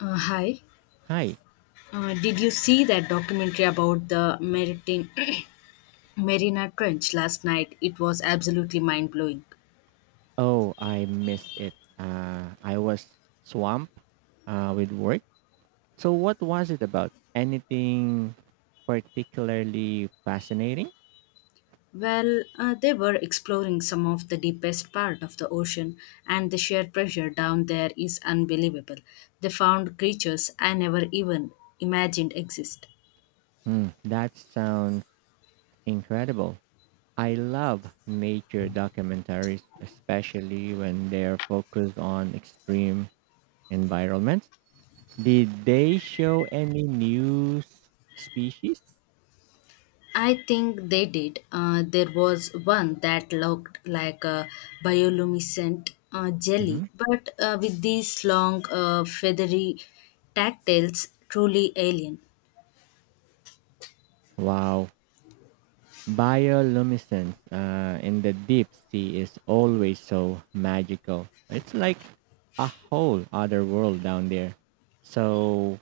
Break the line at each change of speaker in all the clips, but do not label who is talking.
Hi.
Hi.
Did you see that documentary about the Maritim Marina Trench last night? It was absolutely mind blowing.
Oh, I missed it. I was swamped with work. So, what was it about? Anything particularly fascinating?
Well, they were exploring some of the deepest part of the ocean, and the sheer pressure down there is unbelievable. They found creatures I never even imagined exist.
That sounds incredible. I love nature documentaries, especially when they're focused on extreme environments. Did they show any species?
I think they did. There was one that looked like a bioluminescent jelly,
Mhm.
but with these long, feathery tactiles, truly alien.
Wow. Bioluminescence in the deep sea is always so magical. It's like a whole other world down there. So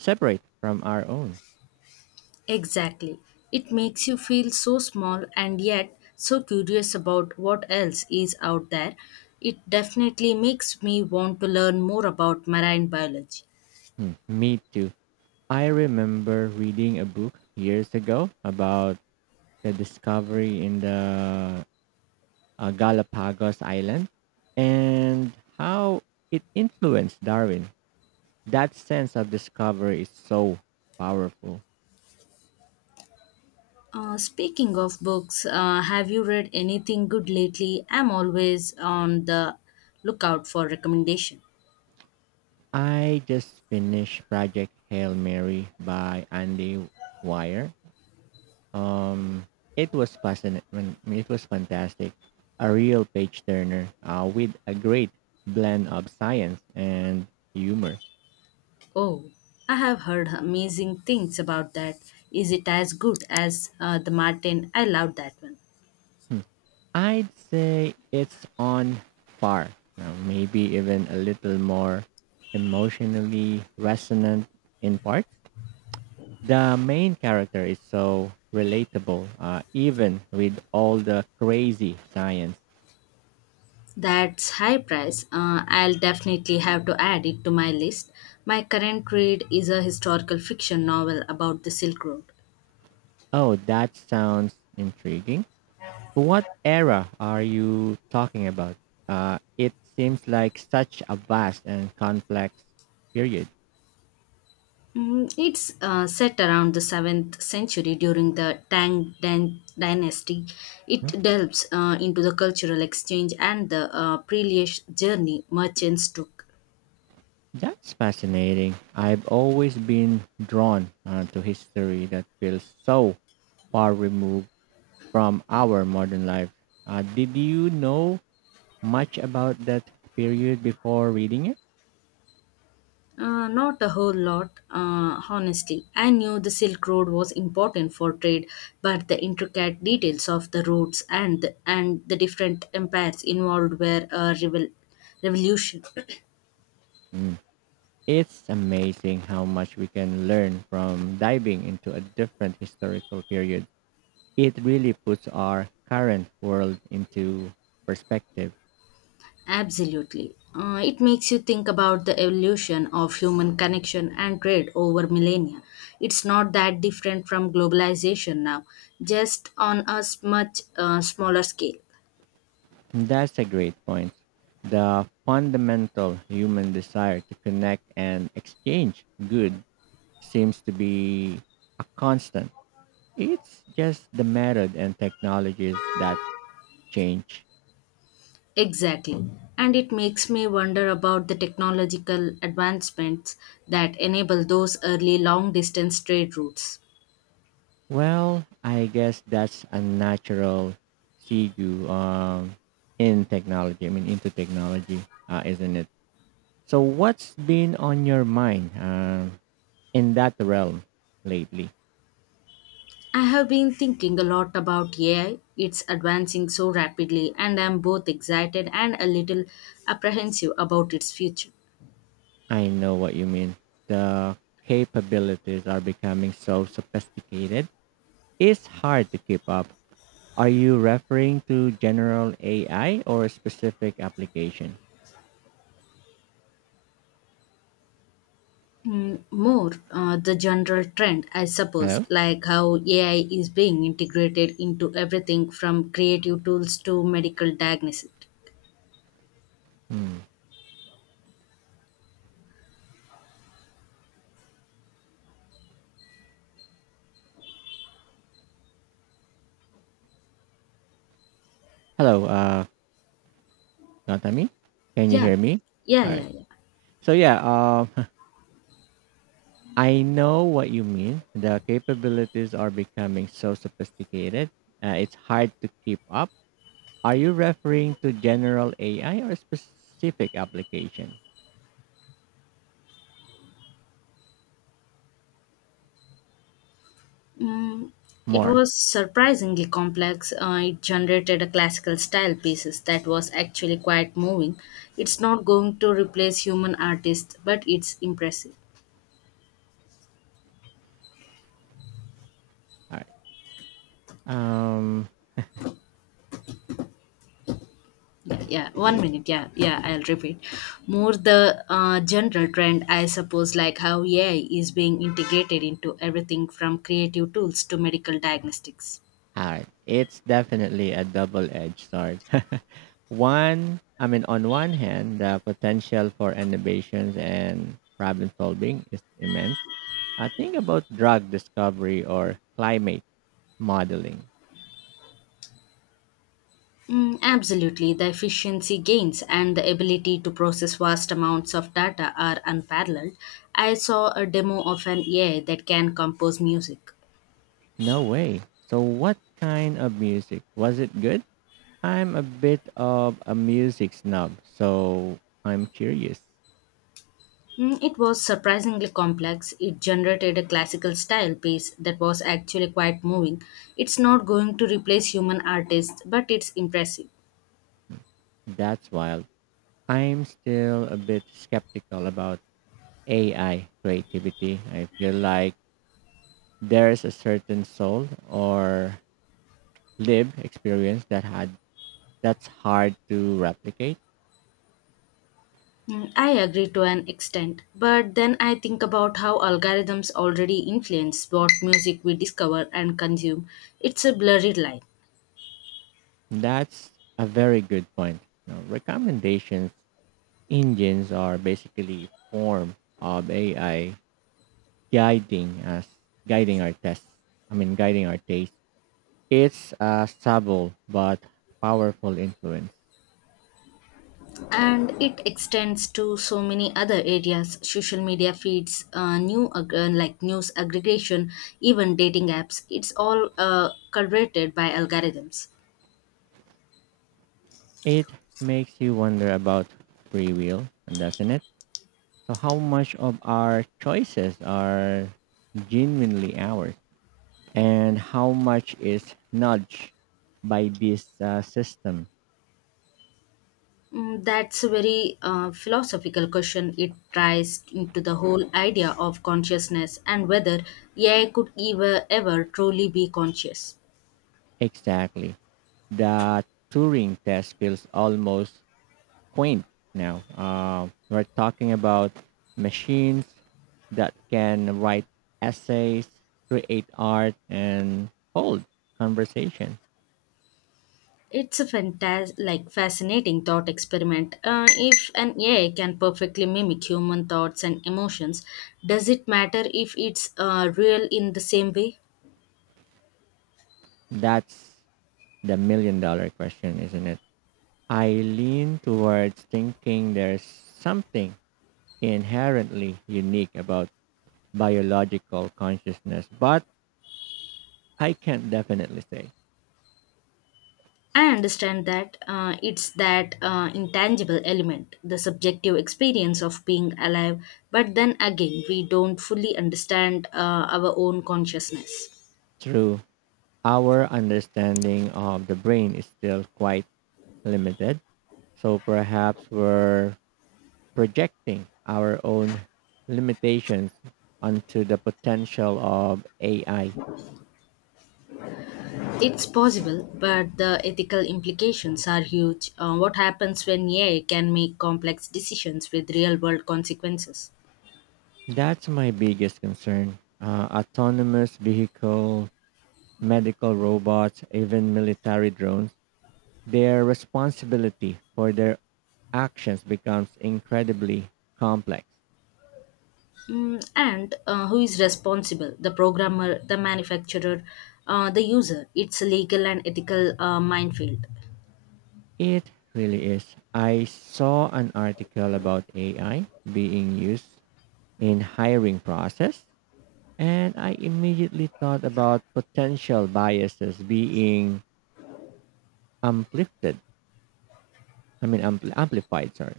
separate from our own.
Exactly. It makes you feel so small and yet so curious about what else is out there. It definitely makes me want to learn more about marine biology.
Me too. I remember reading a book years ago about the discovery in the Galapagos Island and how it influenced Darwin. That sense of discovery is so powerful.
Speaking of books, have you read anything good lately? I'm always on the lookout for recommendation.
I just finished Project Hail Mary by Andy Wire. Um, it was fascinating. It was fantastic. A real page turner with a great blend of science and humor.
Oh, I have heard amazing things about that. Is it as good as the Martin? I loved that one.
Hmm. I'd say it's on par, maybe even a little more emotionally resonant in parts. The main character is so relatable, even with all the crazy science.
That's high price. I'll definitely have to add it to my list. My current read is a historical fiction novel about the Silk Road.
Oh, that sounds intriguing. What era are you talking about? It seems like such a vast and complex period.
It's set around the 7th century during the dynasty. It delves into the cultural exchange and the perilous journey merchants took.
That's fascinating. I've always been drawn to history that feels so far removed from our modern life. Did you know much about that period before reading it?
Not a whole lot, honestly. I knew the Silk Road was important for trade, but the intricate details of the routes and the different empires involved were a revolution.
Mm. It's amazing how much we can learn from diving into a different historical period. It really puts our current world into perspective.
Absolutely. It makes you think about the evolution of human connection and trade over millennia. It's not that different from globalization now, just on a much smaller scale.
That's a great point. The fundamental human desire to connect and exchange good seems to be a constant. It's just the method and technologies that change.
Exactly. And it makes me wonder about the technological advancements that enable those early long distance trade routes.
Well, I guess that's a natural segue in technology. I mean, into technology, isn't it? So, what's been on your mind in that realm lately?
I have been thinking a lot about AI. It's advancing so rapidly, and I'm both excited and a little apprehensive about its future.
I know what you mean. The capabilities are becoming so sophisticated; it's hard to keep up. Are you referring to general AI or a specific application?
More the general trend, I suppose,
Hello.
like how AI is being integrated into everything from creative tools to medical diagnosis.
Hmm. Hello. Natami, can you
Yeah,
hear me?
yeah,
All
yeah,
right.
yeah.
So yeah, I know what you mean. The capabilities are becoming so sophisticated. It's hard to keep up. Are you referring to general AI or specific application?
Mm, it
More.
was surprisingly complex. It generated a classical style pieces that was actually quite moving. It's not going to replace human artists, but it's impressive.
All right. Um,
Yeah, yeah.
is
one
it?
minute yeah, yeah, I'll repeat more the general trend, I suppose, like how AI is being integrated into everything from creative tools to medical diagnostics.
All right. It's definitely a double-edged sword. On one hand, the potential for innovations and problem solving is immense. Think about drug discovery or climate modeling.
Absolutely, the efficiency gains and the ability to process vast amounts of data are unparalleled. I saw a demo of an AI that can compose music.
No way. So what kind of music? Was it good? I'm a bit of a music snob, so I'm curious.
It was surprisingly complex. It generated a classical style piece that was actually quite moving. It's not going to replace human artists, but it's impressive.
That's wild. I'm still a bit skeptical about AI creativity. I feel like there's a certain soul or lived experience that's hard to replicate.
I agree to an extent, but then I think about how algorithms already influence what music we discover and consume. It's a blurry line.
That's a very good point. Now, recommendations engines are basically form of AI guiding us guiding our test I mean guiding our taste. It's a subtle but powerful influence.
And it extends to so many other areas: social media feeds, like news aggregation, even dating apps. It's all curated by algorithms.
It makes you wonder about free will, doesn't it? So how much of our choices are genuinely ours, and how much is nudged by this system?
That's a very philosophical question. It ties into the whole idea of consciousness and whether AI could ever truly be conscious.
Exactly. The Turing test feels almost quaint now. We're talking about machines that can write essays, create art, and hold conversation.
It's a fantas like fascinating thought experiment. If an AI can perfectly mimic human thoughts and emotions, does it matter if it's real in the same way?
That's the million dollar question, isn't it? I lean towards thinking there's something inherently unique about biological consciousness, but I can not definitely say.
I understand that it's that intangible element, the subjective experience of being alive. But then again, we don't fully understand our own consciousness.
True, our understanding of the brain is still quite limited. So perhaps we're projecting our own limitations onto the potential of AI.
It's possible, but the ethical implications are huge. What happens when AI can make complex decisions with real world consequences?
That's my biggest concern. Autonomous vehicle, medical robots, even military drones, their responsibility for their actions becomes incredibly complex.
And who is responsible? The programmer, the manufacturer, the user. It's a legal and ethical minefield.
It really is. I saw an article about AI being used in hiring process. And I immediately thought about potential biases being amplified. I mean, ampli- amplified, sorry.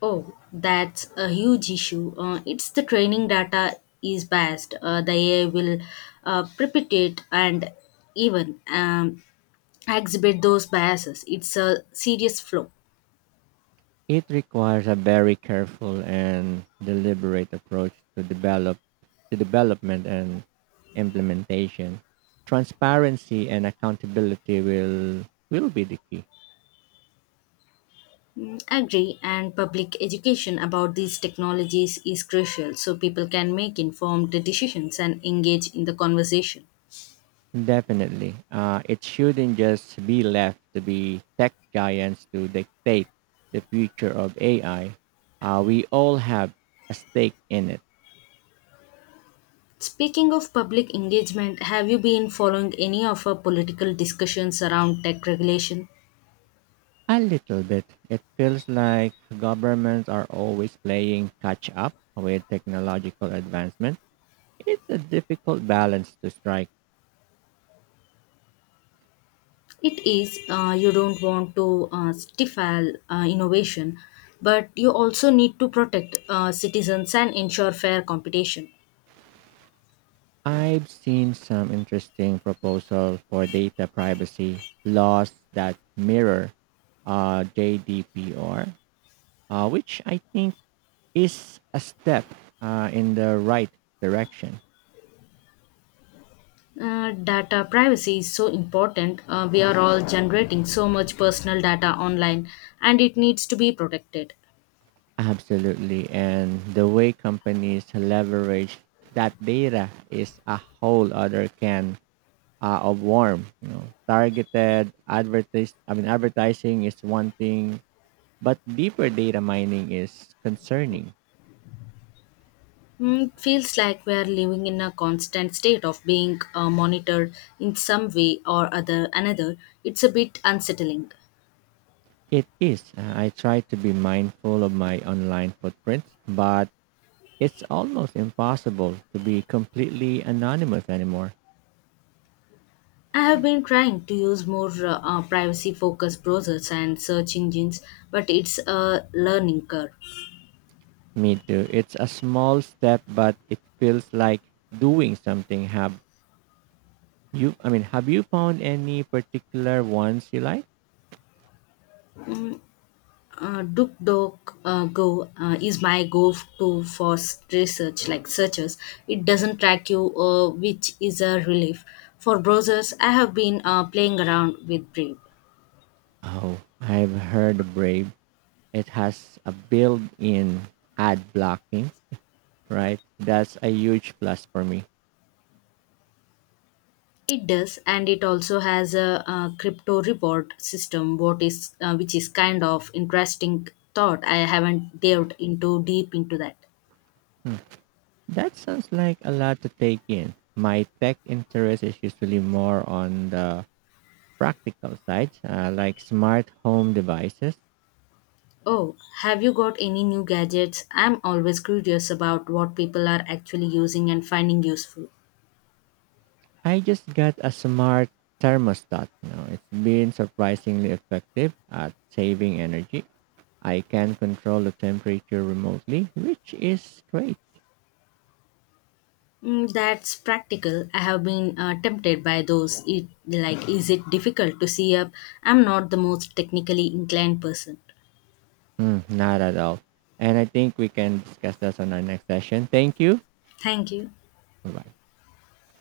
Oh, that's a huge issue. It's the training data is biased. The AI will perpetuate and even exhibit those biases. It's a serious flaw.
It requires a very careful and deliberate approach to development and implementation. Transparency and accountability will be the key.
Agree, and public education about these technologies is crucial so people can make informed decisions and engage in the conversation.
Definitely. It shouldn't just be left to be tech giants to dictate the future of AI. We all have a stake in it.
Speaking of public engagement, have you been following any of our political discussions around tech regulation?
A little bit. It feels like governments are always playing catch up with technological advancement. It's a difficult balance to strike.
It is. You don't want to stifle innovation, but you also need to protect citizens and ensure fair competition.
I've seen some interesting proposals for data privacy laws that mirror JDPR, which I think is a step in the right direction.
Data privacy is so important. We are all generating so much personal data online and it needs to be protected.
Absolutely. And the way companies leverage that data is a whole other can of worm. You know, targeted advertise. I mean, advertising is one thing, but deeper data mining is concerning.
It feels like we are living in a constant state of being monitored in some way or other another. It's a bit unsettling.
It is. I try to be mindful of my online footprint, but it's almost impossible to be completely anonymous anymore.
I have been trying to use more privacy focused browsers and search engines, but it's a learning curve.
Me too. It's a small step, but it feels like doing something. Have you found any particular ones you like?
DuckDuckGo Go is my go-to for research, like searches. It doesn't track you, which is a relief. For browsers, I have been playing around with Brave.
Oh, I've heard Brave. It has a built in ad blocking, right? That's a huge plus for me.
It does, and it also has a, crypto reward system, what is which is kind of interesting thought. I haven't delved into deep into that.
Hmm. That sounds like a lot to take in. My tech interest is usually more on the practical side, like smart home devices.
Oh, have you got any new gadgets? I'm always curious about what people are actually using and finding useful.
I just got a smart thermostat now. It's been surprisingly effective at saving energy. I can control the temperature remotely, which is great.
That's practical. I have been tempted by those. It, like, is it difficult to see up? I'm not the most technically inclined person.
Mm, not at all. And I think we can discuss that on our next session. Thank you.
Thank you.
Bye bye.